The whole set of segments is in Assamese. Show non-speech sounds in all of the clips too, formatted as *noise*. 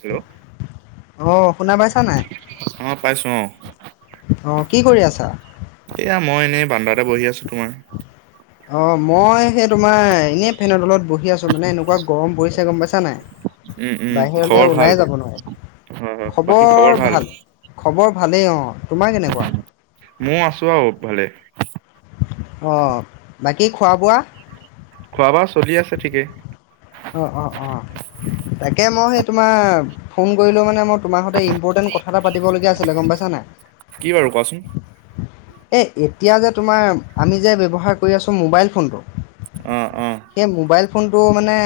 হেল্ল' অ' শুনা পাইছা নাই অ পাইছো অ অঁ কি কৰি আছা এয়া মই এনেই বান্দাতে বহি আছো তোমাৰ। অ', মই সেই তোমাৰ এনেই ফেনৰ তলত বহি আছো মানে এনেকুৱা গৰম পৰিছে গম পাইছা নাই। উম উম বাহিৰলৈ খবৰ ভাল ওলাই যাব নোৱাৰে, হয় হয় বাকী খবৰ ভাল খবৰ ভালেই অ'। মৌ আছো আৰু ভালে। অ', বাকী খোৱা বোৱা? খোৱা বোৱা চলি আছে ঠিকেই। অঁ অঁ অঁ, তাকে মই সেই তোমাৰ ফোন কৰিলোঁ মানে মই তোমাৰ সৈতে ইম্পৰ্টেণ্ট কথা এটা পাতিবলগীয়া আছিলে গম পাইছানে নাই। কি বাৰু কোৱাচোন এই এতিয়া যে তোমাৰ আমি যে ব্যৱহাৰ কৰি আছোঁ মোবাইল ফোনটো অ অ সেই মোবাইল ফোন টো মানে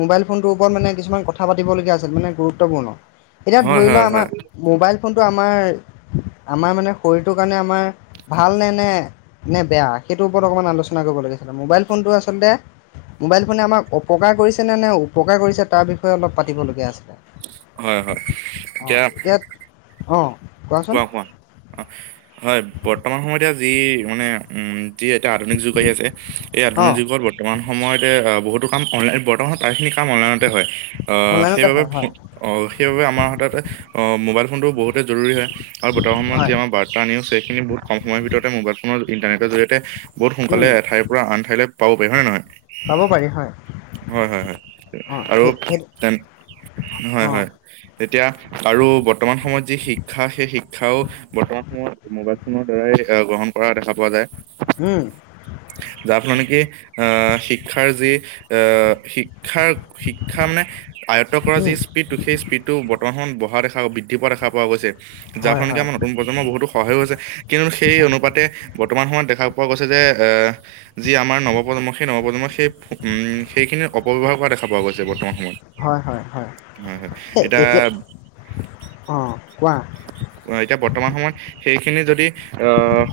মোবাইল ফোনটোৰ ওপৰত মানে কিছুমান কথা পাতিবলগীয়া আছিল, মানে গুৰুত্বপূৰ্ণ। এতিয়া হয় ধৰি লোৱা হয় আমাৰ হয় মোবাইল ফোনটো আমাৰ আমাৰ মানে শৰীৰটোৰ কাৰণে আমাৰ ভাল নে নে বেয়া, সেইটোৰ ওপৰত অকণমান আলোচনা কৰিবলগীয়া আছিলে। মোবাইল ফোনটো আচলতে মোবাইল ফোনে আমাক অপকাৰ কৰিছে নে নে উপকাৰ কৰিছে তাৰ বিষয়ে অলপ পাতিবলগীয়া আছে। হয় হয়, এতিয়া অ' কোৱাচোন কোৱা কোৱা, অ' হয় বৰ্তমান সময়তে যি মানে উম যি এটা আধুনিক যুগ আহি আছে, এই আধুনিক অ' যুগত বৰ্তমান সময়ত বহুত কাম অ'নলাইন বৰ্তমান প্ৰাইখিনি কাম অ'নলাইত টে হয়, অ'সেই অনলাইনতে বাবে হয় ফো হয় অ' সেই বাবে আমাৰ হাতত অ' ম'বাইল। ফোনটো বহুতে জৰুৰী হয়, আৰু বৰ্তমান সময়ত হয় যে আমাৰ ৰ্বাতা নিউজ সেইখিনি বহু ক'ম সময়ৰ ভিতৰতে মোবাইল ফোনৰ ইণ্টাৰনেটৰ জৰিয়তে বহুত সোনকালে উম এঠাইৰ পৰা আন ঠাইলৈ পাব পাৰি হয় নে নহয়। পাব পাৰি হয়। হয় হয় হয়, অ' আৰু সেই সেইটো তে হয় অ' হয়, তেতিয়া আৰু বৰ্তমান সময়ত যি শিক্ষা সেই শিক্ষাও বৰ্তমান সময়ত মোবাইল ফোনৰ দ্বাৰাই গ্ৰহণ কৰা দেখা পোৱা যায়। উম যাৰ ফলত নেকি আ শিক্ষাৰ যি আ শিক্ষাৰ শিক্ষা মানে আয়ত্ত কৰা যি উম স্পীডটো সেই স্পীডটো বৰ্তমান সময়ত অহা দেখা বৃদ্ধি পোৱা দেখা পোৱা গৈছে। যাৰ হয় ফল নেকি হয় আমাৰ নতুন প্ৰজন্মৰ বহুতো সহায়ো হৈছে, কিন্তু সেই অনুপাতে বৰ্তমান সময়ত দেখা পোৱা গৈছে যে, এ যি আমাৰ নৱপ্ৰজন্ম, সেই নৱপ্ৰজন্ম সে সেইখিনি অপব্যৱহাৰ কৰা দে দেখা পোৱা গৈছে ৰ্বতমান। হয়, হয় হয় হয় হয়, সেই এটিয়া এতিয়া অঁ কোৱা অ' এতিয়া বৰ্তমান সময়ত সেইখিনি যদি অ'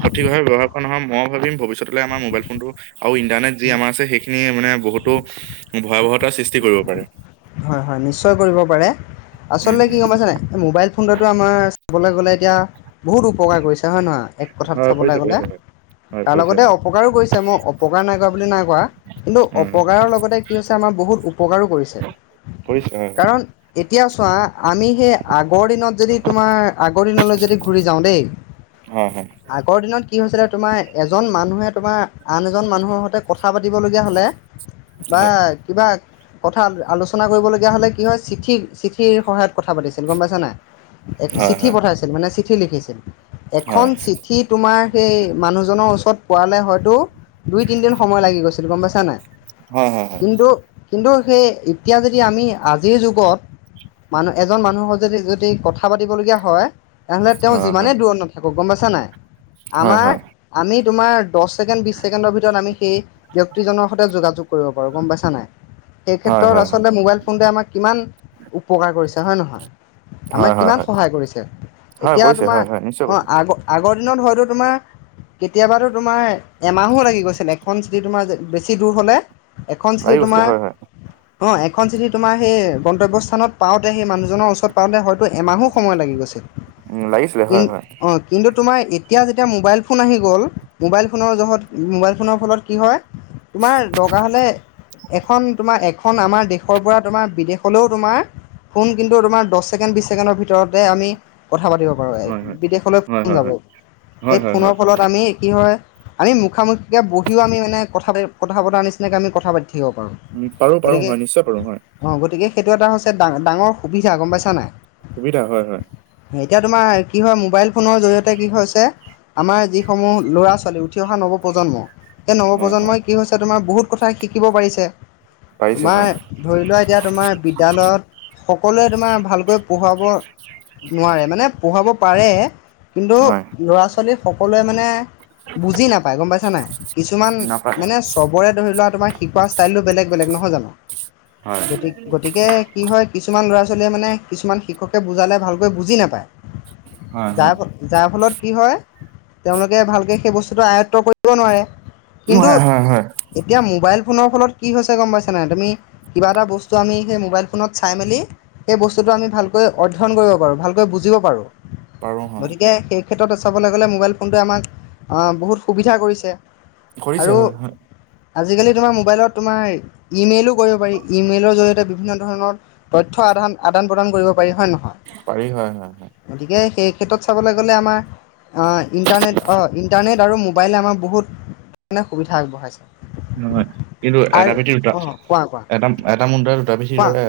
সঠিকভাৱে ব্যৱহাৰ কৰা নহয়, মই ভাবিম ভৱিষ্যতলৈ আমাৰ মোবাইল ফোনটো আৰু ইণ্টাৰনেট যি আমাৰ আছে সেইখিনি মানে বহুতো ভয়াৱহতাৰ সৃষ্টি কৰিব পাৰে। হয় হয় নিশ্চয় কৰিব পাৰে, উম আচলতে কি উম গম পাইছে নাই, মোবাইল ফোনটোতো আমাৰ চাবলৈ গ'লে এতিয়া বহুত উপকাৰ কৰিছে হয় নহয় এক কথাত হয় চাবলৈ কৰিছে গ'লে। কৰিছে হয় হয় তাৰ কৰিছে লগতে হয় অপকাৰো কৰিছে, মই অপকাৰ নাই কৰা বুলি নাই কোৱা, কিন্তু হয় হয় অপকাৰৰ লগতে কি হৈছে আমাৰ বহুত উপকাৰো কৰিছে। কৰিছ হয়। কাৰণ এতিয়া চোৱা আমি সেই আগৰ দিনত যদি তোমাৰ আগৰ দিনলৈ যদি ঘূৰি যাওঁ দেই হয় আগৰ দিনত কি হৈছিলে তোমাৰ এজন মানুহে তোমাৰ আন এজন মানুহৰ সৈতে কথা পাতিবলগীয়া হ'লে। বা হয় কিবা কথা আলোচনা ৰচনা কৰিবলগীয়া হ'লে কি হয় চিঠি চিঠিৰ সহায়ত কথা পাতিছিল গ'ম পাইছ নাই। এ হয় চিঠি পঠাইছিল মানে চিঠি লিখিছিল এখন হয় চিঠি তোমাৰ সেই মানুহজনৰ ওচৰত পোৱালে হয়তো। দুই তিনিদিন সময় লাগি গৈছিল গ'ম পাইছা নাই, হয় হয় হয় কিন্তু কিন্তু সেই এতিয়া যদি আমি আজিৰ যুগত মানুহ এজন মানুহৰ যদি যদি কথা পাতিবলগীয়া হয় তেনেহলে তেওঁ হয় যিমানেই দূৰত নথাকক গম পাইছা নাই হয় হয় হয় হয় হয় হয় হয় আমাৰ আমি তোমাৰ দহ ছেকেণ্ড বিশছ ছেকেণ্ডৰ ভিতৰত আমি সেই ব্যক্তিজনৰ সৈতে যোগাযোগ কৰিব পাৰোঁ গম পাইছা নাই। এই হয় আচলতে মোবাইল ফোনতে আমাক কিমান উপকাৰ কৰিছে হয় নহয়। আমাক হয় কিমান হয় সহায় কৰিছে, হয় এতিয়া কৰিছে তোমাক হয় হয় নিশ্চয় অ' কৰিছে আগ আগৰ দিনত হয়তো তোমাৰ কেতিয়াবাতো তোমাৰ এমাহো লাগি গৈছিল এখন চিঠি তোমাৰ বেছি দূৰ হ'লে। এখন লাগি চিঠি গৈছিলে তোমাৰ হয় হয় অ' এখন যিদি তোমাৰ সেই গন্তব্য স্থানত পাওঁতে সেই মানুহজনৰ ওচৰত পাওঁতে হয়টো এমাহো সময় লাগি গৈছিল, উম লাগিছিলে কি হয় হয় কিন্তু তোমাৰ এতিয়া যেতিয়া এতিয়া মোবাইল ফোন আহি গ'ল মোবাইল ফোনৰ জোহত মোবাইল ফোনৰ ফলত কি হয়। তোমাৰ দৰকাৰ হ'লে এখন তোমাৰ। এখন আমাৰ দেশৰ পৰা তোমাৰ বিদেশলৈও তোমাৰ ফোন কিন্তু তোমাৰ দহ ছেকেণ্ড বিশ ছেকেণ্ডৰ ভিতৰতে আমি কথা পাতিব পাৰো, হয় বিদেশলৈ হয় ফোন হয় হয় যাব হয় সেই হয় হয় ফোনৰ হয় ফলত আমি কি হয় আমি মুখামুখিকে বহিও আমি মানে কথা কথা বতাৰ নিচিনাকে আমি কথা পাতি থাকিব পাৰো। উম পাৰো পাৰো হয় নিশ্চয় পাৰো হয়। অঁ গতিকে সেইটো এটা হৈছে ডা ডাঙৰ সুবিধা গ'ম পাইছা নাই। সুবিধা হয়, হয়। এতিয়া তোমাৰ কি হয় মোবাইল ফোনৰ জৰিয়তে কি হৈছে। আমাৰ যিসমূহ ল'ৰা ছোৱালী উঠি অহা নৱপ্ৰজন্ম এই হয় হয় নৱপ্ৰজন্মই কি হৈছে তোমাৰ বহুত কথা শিকিব পাৰিছে। পাৰিছে তোমাৰ হয় ধৰি লোৱা এতিয়া তোমাৰ বিদ্যালয়ত সকলোৱে তোমাৰ ভালকৈ পঢ়োৱাব নোৱাৰে মানে পঢ়াব পাৰে কিন্তু হয় ল'ৰা ছোৱালী সকলোৱে মানে বুজি নাপাই গ'ম পাইছা নাই। কিছুমান নাপায় মানে চবৰে ধৰি লোৱা তোমাৰ শিকোৱা ষ্টাইলতটো বেলেগ বেলেগ। নহয় জানো হয়। গতিকে গতিকে কি হয় কিছুমান ল'ৰা ছোৱালীয়ে মানে কিছুমান শিক্ষকে বুজালে ভালকৈ বুজি নাপায়। হয় যাৰ হয় যাৰ ফলত কি হয় তেওঁলোকে ভালকে সেই বস্তুটো আয়ত্ব কৰিব নোৱাৰে কিন্তু হয় হয় হয় এতিয়া মোবাইল ফোনৰ ফল কি হৈছে গ'ম পাইছা। পাইছা নে নাই তুমি কিবা এটা বস্তু আমি সেই মোবাইল ফোনত চাই মেলি সেই বস্তুটো আমি ভালকৈ অধ্যয়ন পাৰু ভালকৈ বুজিব পাৰো। পাৰো হয় গতিকে সেই ক্ষেত্ৰত চাবলৈ গ'লে, মোবাইল ফোনটোৱে আমাক বহুত সুবিধা কৰিছে। কৰিছে আৰু হয়, হয়। আজিকালি তোমাৰ মোবাইলত তোমাৰ ই মেইলো কৰিব পাৰি ই মেইলৰ জৰিয়তে বিভিন্ন ধৰণৰ তথ্য আদান আদান প্ৰদান কৰিব পাৰি হয়নে পাৰি হয় হয় হয়। নহয় গতিকে সেই ক্ষেত্ৰত চাবলৈ গ'লে আমাৰ ইণ্টাৰনেট অ' ইণ্টাৰনেট আৰু মোবাইলে আমাৰ বহুত। হেতু কাৰণে সুবিধা আগবঢ়াইছে। হয়, কিন্তু এটা ভেতিত অ' কোৱা। কোৱা এটা এটা মুণ্ডত দুটা পিছিৰ কোৱা দৰে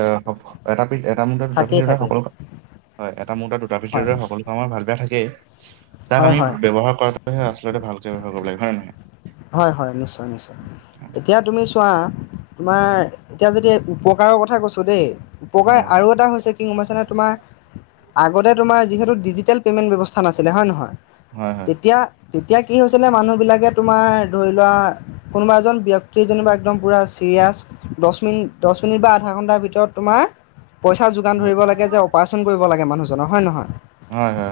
এটাি এটা মুণ্ত দুটা থাকেই পিছিৰ দৰে থাকেই সকলো হয়। এটা মৰা দুটা ভিত হয় দৰে সকলো কামৰ ভাল বেয়া থাকেই তাক হয় আমি হয় ব্যৱহাৰ কৰাটোহে আ তে ভালকে কৰিব লাগে হয় নহয়? হয় হয় নিশ্চয় নিশ্চয় এতিয়া তুমি চোৱা তোমাৰ এতিয়া যদি উপকাৰৰ কথা কৈছো দেই উপকাৰ নহয়? হয় আৰু এটা হৈছে কি গমপাইছানে তোমাৰ আগতে তোমাৰ যিহেতু ডিজিটেল পেমেন্ট ব্যৱস্থা নাছিলে হয় নহয়, হয় তেতিয়া তেতিয়া কি হৈছিলে মানুহ বিলাকে ত তোমাৰ ধৰি লোৱা কোনোবা এজন ব্যক্তি যিনিবা একদম পুৰা চিৰিয়াছ দহ মিনিট যেনিবা বা আধা ঘণ্টাৰ ভিতৰত তোমাৰ পইচা যোগান হয় ধৰিব লাগে যে অপাৰেচন কৰিব লাগে মানুহজনৰ হয়নে নহয়। হয় হয়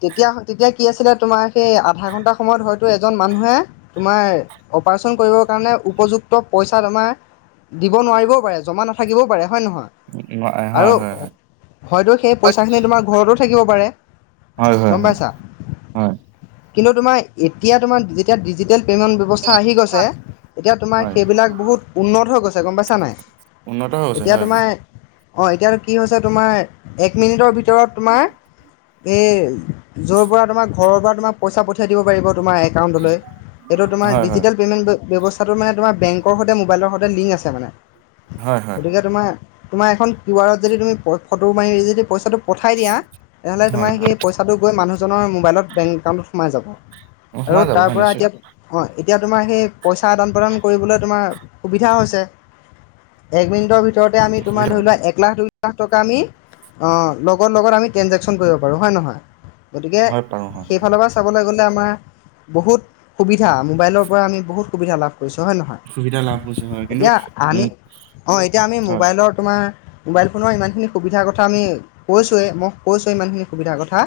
তেতিয়া তেতিয়া কি আছিলে তোমাৰ সেই আধা ঘন্টা সময়ত হয়তো এজন মানুহে তোমাৰ অপাৰেচন কৰিবৰ কাৰণে উপযুক্ত পইচা তোমাৰ দিব নোৱাৰিবও পাৰে, জমা নাথাকিবও পাৰে। হয়, নহয়, হয় হয় আৰু হয় হয় হয়। হয়তো সেই পইচাখিনি তোমাৰ ঘৰতো থাকিব পাৰে। হয়, হয়, গম হয়, পাইছা হয়। কিন্তু তোমাৰ এতিয়া তোমাৰ যেতিয়া ডিজিটেল পে'মেণ্ট ব্যৱস্থা। আচ আহি গৈছে এতিয়া তোমাৰ হয় সেইবিলাক বহুত উন্নত হৈ গৈছে গম পাইছা নাই উন্নত হৈছে হয় হয়। অ', এতিয়াতো কি হৈছে তোমাৰ এক মিনিটৰ ভিতৰত তোমাৰ এই য'ৰ পৰা ব ঘৰৰ পৰা তোমাৰ পইচা পঠিয়াই দিব পাৰিব তোমাৰ একাউন্তলৈ, সেইটো তোমাৰ হয় হয় ডিজিটেল পেমেণ্ট ব্যৱস্থা কাটো মানে তোমাৰ বেংকৰ সৈতে মোবাইলৰ সৈতে লিংক আছে মানে, হয় হয় হয় গতিকে তোমাৰ তোমাৰ এখন কিউ আৰত যদি তুমি ফটো মাৰি যদি পইচাটো পঠাই দিয়া তেনেহ'লে হয়। তোমাৰ সেই পইচাটো গৈ মানুহজনৰ মোবাইলত বেংক একাউণ্টত সোমাই যাব অ', আৰু সোমাই যাব তাৰ হয় পৰা নিশ্চয় এতিয়া, হয় এতিয়া তোমাৰ সেই পইচা আদান প্ৰদান কৰিবলৈ তোমাৰ সুবিধা হৈছে এক মিনিটৰ ভিতৰতে আমি তোমাৰ সুবিধা ধৰি হয়, লোৱা এক লাখ লাখ টকা আমি অ', লগত লগত আমি ট্ৰেঞ্জেকশ্যন কৰিব পাৰোঁ হয় নহয়। গতিকে হয় পাৰোঁ হয় হয়। সেইফালৰ পৰা চাবলৈ গ'লে আমাৰ বহুত সু ধা মোবাইলৰ পৰা আমি বহুত সুবিধা লাভ কৰিছোঁ হয় সুবিধা লাভ কৰিছে হয় নহয় কিন্তু এতিয়া আমি উম, অ', এতিয়া আমি হয়, মোবাইলৰ তোমাৰ মোবাইল ফোনৰ ইমানখিনি সুবিধাৰ কথা আমি কৈছোৱেই মই কৈছোৱেই ইমানখিনি সুবিধাৰ কথা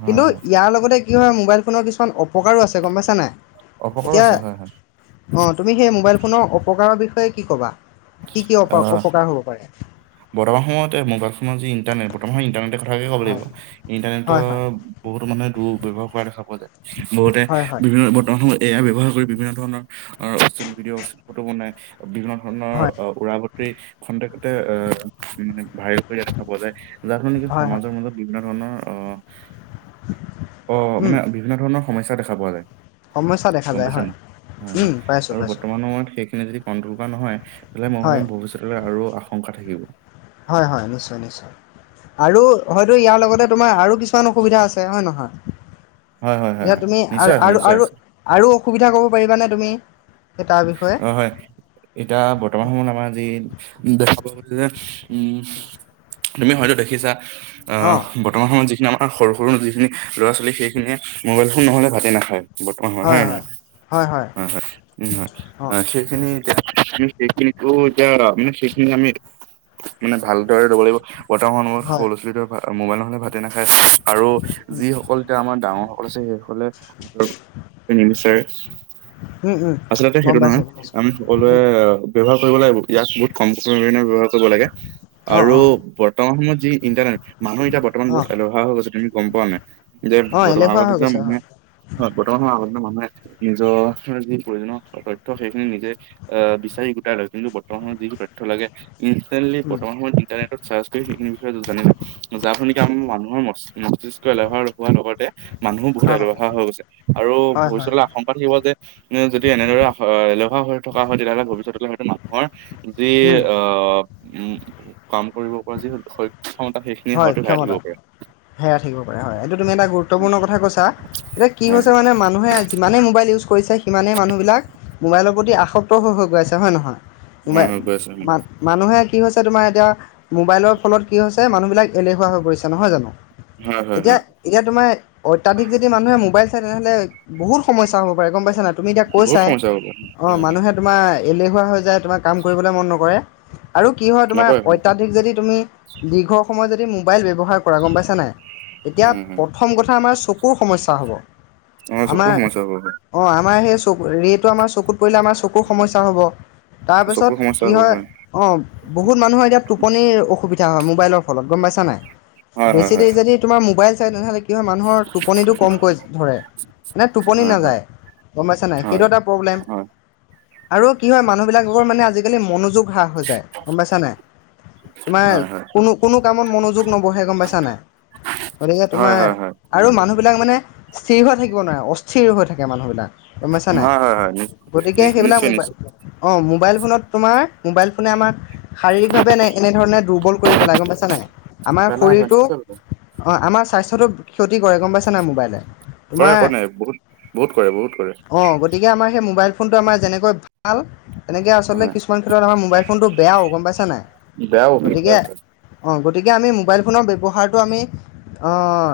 হয় কিন্তু হয় ইয়াৰ লগতে কি হয় মোবাইল ফোনৰ কিছুমান অপকাৰো আছে গম পাইছা নাই, অপকাৰো এতিয়া আছে হয় হয়। অ', তুমি সেই মোবাইল ফোনৰ অপকাৰৰ বিষয়ে কি ক'বা? কি কি অ অপকাৰ হ'ব পাৰে? বৰ্তমান সময়ত মোবাইল ফোনৰ যি ইণ্টাৰনেট বৰ্তমান ইণ্টাৰনেটে কথাকে ক'ব লাগিব, হয়, ইণ্টাৰনেটৰ হয়, হয়, বহুতো মানুহে দুব্যৱহাৰ কৰা দেখা পাওঁ। বহুতে হয়, হয়, বিভিন্ন বৰ্তমান সময়ত এয়া ব্যৱহাৰ কৰি বিভিন্ন ধৰণৰ অশ্লীল ভিডিঅ' অশ্লীল ফটো বনাই বিভিন্ন ধৰণৰ হয়, অহ উৰা বাতৰি খন্তেকতে এ মানে ভাইৰেল কৰি দেখা পোৱা যায় যাৰ ফলত নেকি হয়, হয়, সমাজৰ মাজত বিভিন্ন ধৰণৰ অহ অ', মানে উম, বিভিন্ন ধৰণৰ সমস্যা দেখা পোৱা যায়। সমস্যা দেখা গম যায় পাইছা হয়, নাই, হয় হয় উম, পাইছোঁ, আৰু পাইছোঁ, বৰ্তমান সময়ত সেইখিনি যদি কণ্ট্ৰল কৰা নহয় তেলে মই হয়, ভাবিম ভৱিষ্যতলৈ আৰু আশংকা থাকিব হয় হয় নিশ্চয় নিশ্চয়। আৰু হয়তো ইয়াৰ লগতে তোমাৰ আৰু কিছুমান অসুবিধা আছে হয় নহয়। হয় হয় হয় এতিয়া হয় তুমি নিশ্চয় আছে আৰু নিশ্চয় আৰু আছে আৰু অসুবিধা ক'ব পাৰিবানে তুমি? সেই তাৰ বিষয়ে? অ', হয় এতিয়া বৰ্তমান সময়ত আমাৰ যি দেখা পাবলৈ উম, তুমি হয়তো দেখিছা আহ অঁ, বৰ্তমান সময়ত যিখিনি আমাৰ সৰু সৰু যিখিনি ল'ৰা ছোৱালী সেইখিনিয়ে মোবাইল ফোন নহ'লে ভাতে নাখায়। বৰ্তমান হয় হয় নহয়, হয় হয়, উম হয় অঁ, হয়, সেইখিনি সেইখিনিতো এতিয়া য মানে সেইখিনি আমি মানে ভালদৰে ল'ব লাগিব। বৰ্তমান সময়ত সৰু হয়, ল'ৰা-ছোৱালীয়েতো মোবাইল নহ'লে ভাতে নাখায়, আৰু উম, যিসকল এতিয়া আমাৰ ডাঙৰ অৱশ্যে সেই সকলে আৰু নিবিচাৰে। উ, উ। আচলতে সেইটো নহয়, আমি সকলোৱে ব্যৱহাৰ কৰিব লাগিব ইয়াক বহুত কম সময়ৰ *unintelligible* ব্যৱহাৰ কৰিব লাগে। অঁ, আৰু অঁ, বৰ্তমান সময়ত যি ইণ্টাৰনেট, মানুহ এতিয়া বৰ্তমান বহুত অঁ, এলেহুৱা হৈ গৈছে তুমি গম পোৱা নাই? এতিয়া অঁ, বৰ্তমান এলেহুৱা হৈ আগতেতো গৈছে মানুহে, হয়, হয় বৰ্তমান সময়ত আগ মানুহে নিজৰ যি প্ৰয়োজনীয় তথ্য সেইখিনি নিজে আহ, বিচাৰি গোটাই লয় কিন্তু বৰ্তমানত যিখিনি তথ্য লাগে ইনষ্টেটলি উম, বৰ্তমান সময়ত ইন্টাৰনেটত চাৰ্চ কৰি সেইখিন বিষয়ে জানো যাৰ ফলত আমাৰ মানুহ মই মম্তিষ্ক এলেহুৱা হোৱাৰ লগতে মানুহো অ বহুতেই হয় এলেহুৱা হৈ গৈছে আৰু হয় হয় ভৱিষ্যতলৈ আশংকা থাকিব যে মানে যদি এনেদৰে এলেহুৱা হৈ থকা হয় তেতিয়াহ'লে ভৱিষ্যতলৈ হয়তো মানুহৰ যি উম আহ উ। কাম কৰিব পৰা যি সক্ষমতা সেইখিনি হয় হয়তো হেৰাই থাকিব ক্ষমতা পাৰে। হেৰাই থাকিব পাৰে হয় এইটো তুমি এটা হয় গুৰুত্বপূৰ্ণ কথা কৈছা। এতিয়া কি হয় হৈছে হয় মানে মানুহে যিমানেই মোবাইল ইউজ কৰিছে, সিমানে মানুহ বিলাক মোবাইলৰ প্ৰতি আসক্ত হৈ হৈ গৈ আছে হয় নহয়? হয় মোবাইল হয় গৈ আছো মা-মানুহে কি হৈছে তোমাৰ এতিয়া মোবাইলৰ ফলত কি হৈছে, মানুহবিলাক এলেহুৱা হৈ পৰিছে নহয় জানো? হয় হয় হয়। এতিয়া, এতিয়া তোমাৰ অত্যাধিক যদি মানুহে মোবাইল তেনেহ'লে বহুত সমস্যা হ'ব পাৰে গম পাইছা নাই তুমি এতিয়া বহুত কৈছাই, সমস্যা হ'ব অ', হয় হয় মানুহে তোমাৰ এলেহুৱা হৈ যায় তোমাৰ কাম কৰিবলৈ মন নকৰে, আৰু কি হয় তোমাৰ নকয় নহয়। অত্যাধিক যদি তুমি দীৰ্ঘ সময়ত যদি মোবাইল ব্যৱহাৰ কৰা গম পাইছা নাই? এতিয়া হয় হয় প্ৰথম কথা আমাৰ চকুৰ সমস্যা হ'ব। অ চকুৰ আমাৰ, সমস্যা হ'ব হয় অ', আমাৰ সেই চকু ৰেতো আমাৰ চকুত পৰিলে আমাৰ চকুৰ সমস্যা হ'ব। তাৰপিছত চকুৰ সমস্যা কি হ'ব হয়, অ', বহুত মানুহৰ এতিয়া টোপনিৰ অসুবি হ- হয় মোবাইলৰ ফলত, গম পাইছা নাই? হয় বেছি হয় দেৰি যদি তোমাৰ মোবাইল চাই তেনেহ'লে কি হয় মানুহৰ টোপনিটো কমকৈ ধৰে। নে টোপনি হয় হয় নাযায়। গম পাইছা নাই? সেইটো হয় এটা প্ৰব্লেম। আৰু কি হয় মানুহ বিলাকৰ মানে আজিকালি মনোযোগ হ্ৰাস হৈ যায়, গম পাইছা নাই? তোমাৰ হয় হয় কোনো কোনো কামত মনোযোগ নবহে গম পাইছা নাই? গতিকে হয় তোমাৰ হয় হয় হয় আৰু মানুহবিলাক মানে স্থিৰ হৈ থাকিব নোৱাৰে, অস্থিৰ হৈ থাকে মানুহবিলাক। গম পাইছা নাই? হয় হয় হয় হয়। নিশ্চ গতিকে নিশ্চ সেইবিলাক নিশ্চয় মোবাইল, নিশ্চয় অ', মো মোবাইল ফোনত তোমাৰ, মোবাইল ফোনে আমাক শাৰীৰিকভাৱে এনে এনেধৰণে দুৰ্বল কৰি পেলাই গম পাইছ ছা নাই? আমাৰ পেলাই হয় শৰীৰটো, নিশ্চয় পেলাই। অ', আমাৰ স্বাস্থ্যতো ক্ষতি কৰে গম পাইছা নাই মোবাইলে। কৰে তোমাৰ, কৰে বহুত বহুত কৰে বহুত কৰে অ', গতিকে আমাৰ সেই মবাইল ফোনটো আমাৰ যেনেকৈ ভাল তেনেকে আচলতে হয় কিছুমান ক্ষেত্ৰত আমাৰ মোবাইল ফোনটো বেয়াও গম পাইছা নাই? বেয়াও হয় গতিকে হয় হয় গতিকে আমি মোবাইল ফোনৰ ব্যৱহাৰটো আমি অ'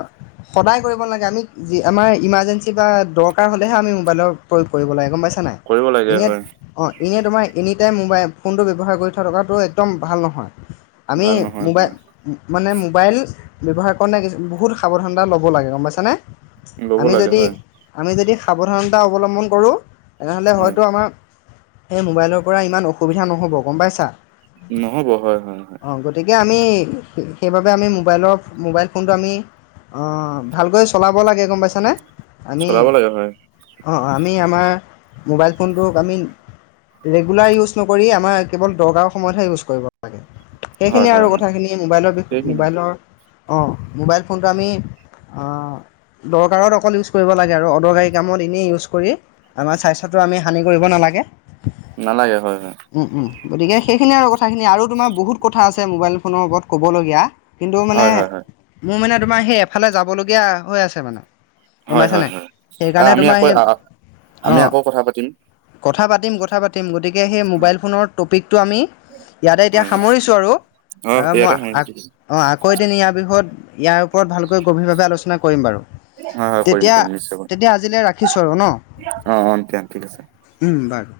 সদায় কৰিব নালাগে, আমি যি আমাৰ ইমাৰ্জেঞ্চি বা দৰকাৰ হ'লে হে আমি মোবাইলৰ প্ৰয়োগ কৰিব লাগে গম পাইছা? নাই, কৰিব লাগে এনেয়াত হয় অ'। ইনে তোমাৰ এনি টাইম মোবাইল ফোনটো ব্যৱহাৰ কৰি থ- থকাটো একদম ভাল নহয়। ভাল নহ। মোবাই, মানে মোবাইল ব্যৱহাৰ কৰণে বহুত সাৱধানতা ল'ব লাগে গম পাইছানে? ল'ব আমি লাগে যদি, হয় আমি যদি সাৱধানতা অৱলম্বন কৰোঁ তেনেহ'লে হয় হয়তো আমাৰ সেই মোবাইলৰ পৰা ইমান অসুবিধা নহ'ব গম পাইছা? নহ'ব হয়, হয়, হয়। অঁ গতিকে আমি, সেইবাবে আমি মোবাইলৰ মোবাইল ফোনটো আমি অ'ভালকৈ চলাব লাগে গম পাইছানে? আমি, চলাব লাগে হয় অ', আমি আমাৰ মোবাইল ফোনটোক আমি ৰেগুলাৰ ইউজ নকৰি আমাৰ কেৱল দৰকাৰৰ সময়তহে ইউজ কৰিব লাগে হয় সেইখিনি আৰু হয় হয় কথাখিনি মোবাইলৰ বিষ সেইখিনিয়ে মোবাইলৰ অ মোবাইল ফোনটো আমি অ দৰকাৰত অকল ইউজ কৰিব লাগে আৰু অদৰকাৰী কামত এনেই ইউজ কৰি আমাৰ স্বাস্থ্যটো আমি হানি কৰিব নালাগে নালাগে হয় হয় উম উম গতিকে সেইখিনি আৰু কথাখিনি আৰু তোমাৰ বহুত কথা আছে মোবাইল ফোনৰ ওপৰত ক'বলগীয়া কিন্তু মানে, হয় হয় হয় মোৰ মানে তোমাৰ সেই এফালে যাবলগীয়া হৈ আছে মানে। গম হয় পাইছা হয় নাই? হয় আ সেইকাৰণে আমি তোমাৰ আকৌ সেই, আ আমি অ'। আকৌ কথা পাতিম কথা পাতিম, কথা পাতিম গতিকে সেই মোবাইল ফোনৰ টপিকটো আমি ইয়াতে এতিয়া হয় হয় সামৰিছ আৰু, অ তা মই ইয়াতে হয় আক অ', আকৌ এদিন ইয়াৰ বিষয়ত ইয়াৰ ওপৰত ভালকৈ গভীৰভাৱে আলোচনা কৰিম বাৰু। হয় কৰিম তেতিয়া, কৰিম তেতিয়া আজিলৈ ৰাখিছোঁ আৰু ন? অঁ অঁ তিয়া ঠিক আছে। বাৰু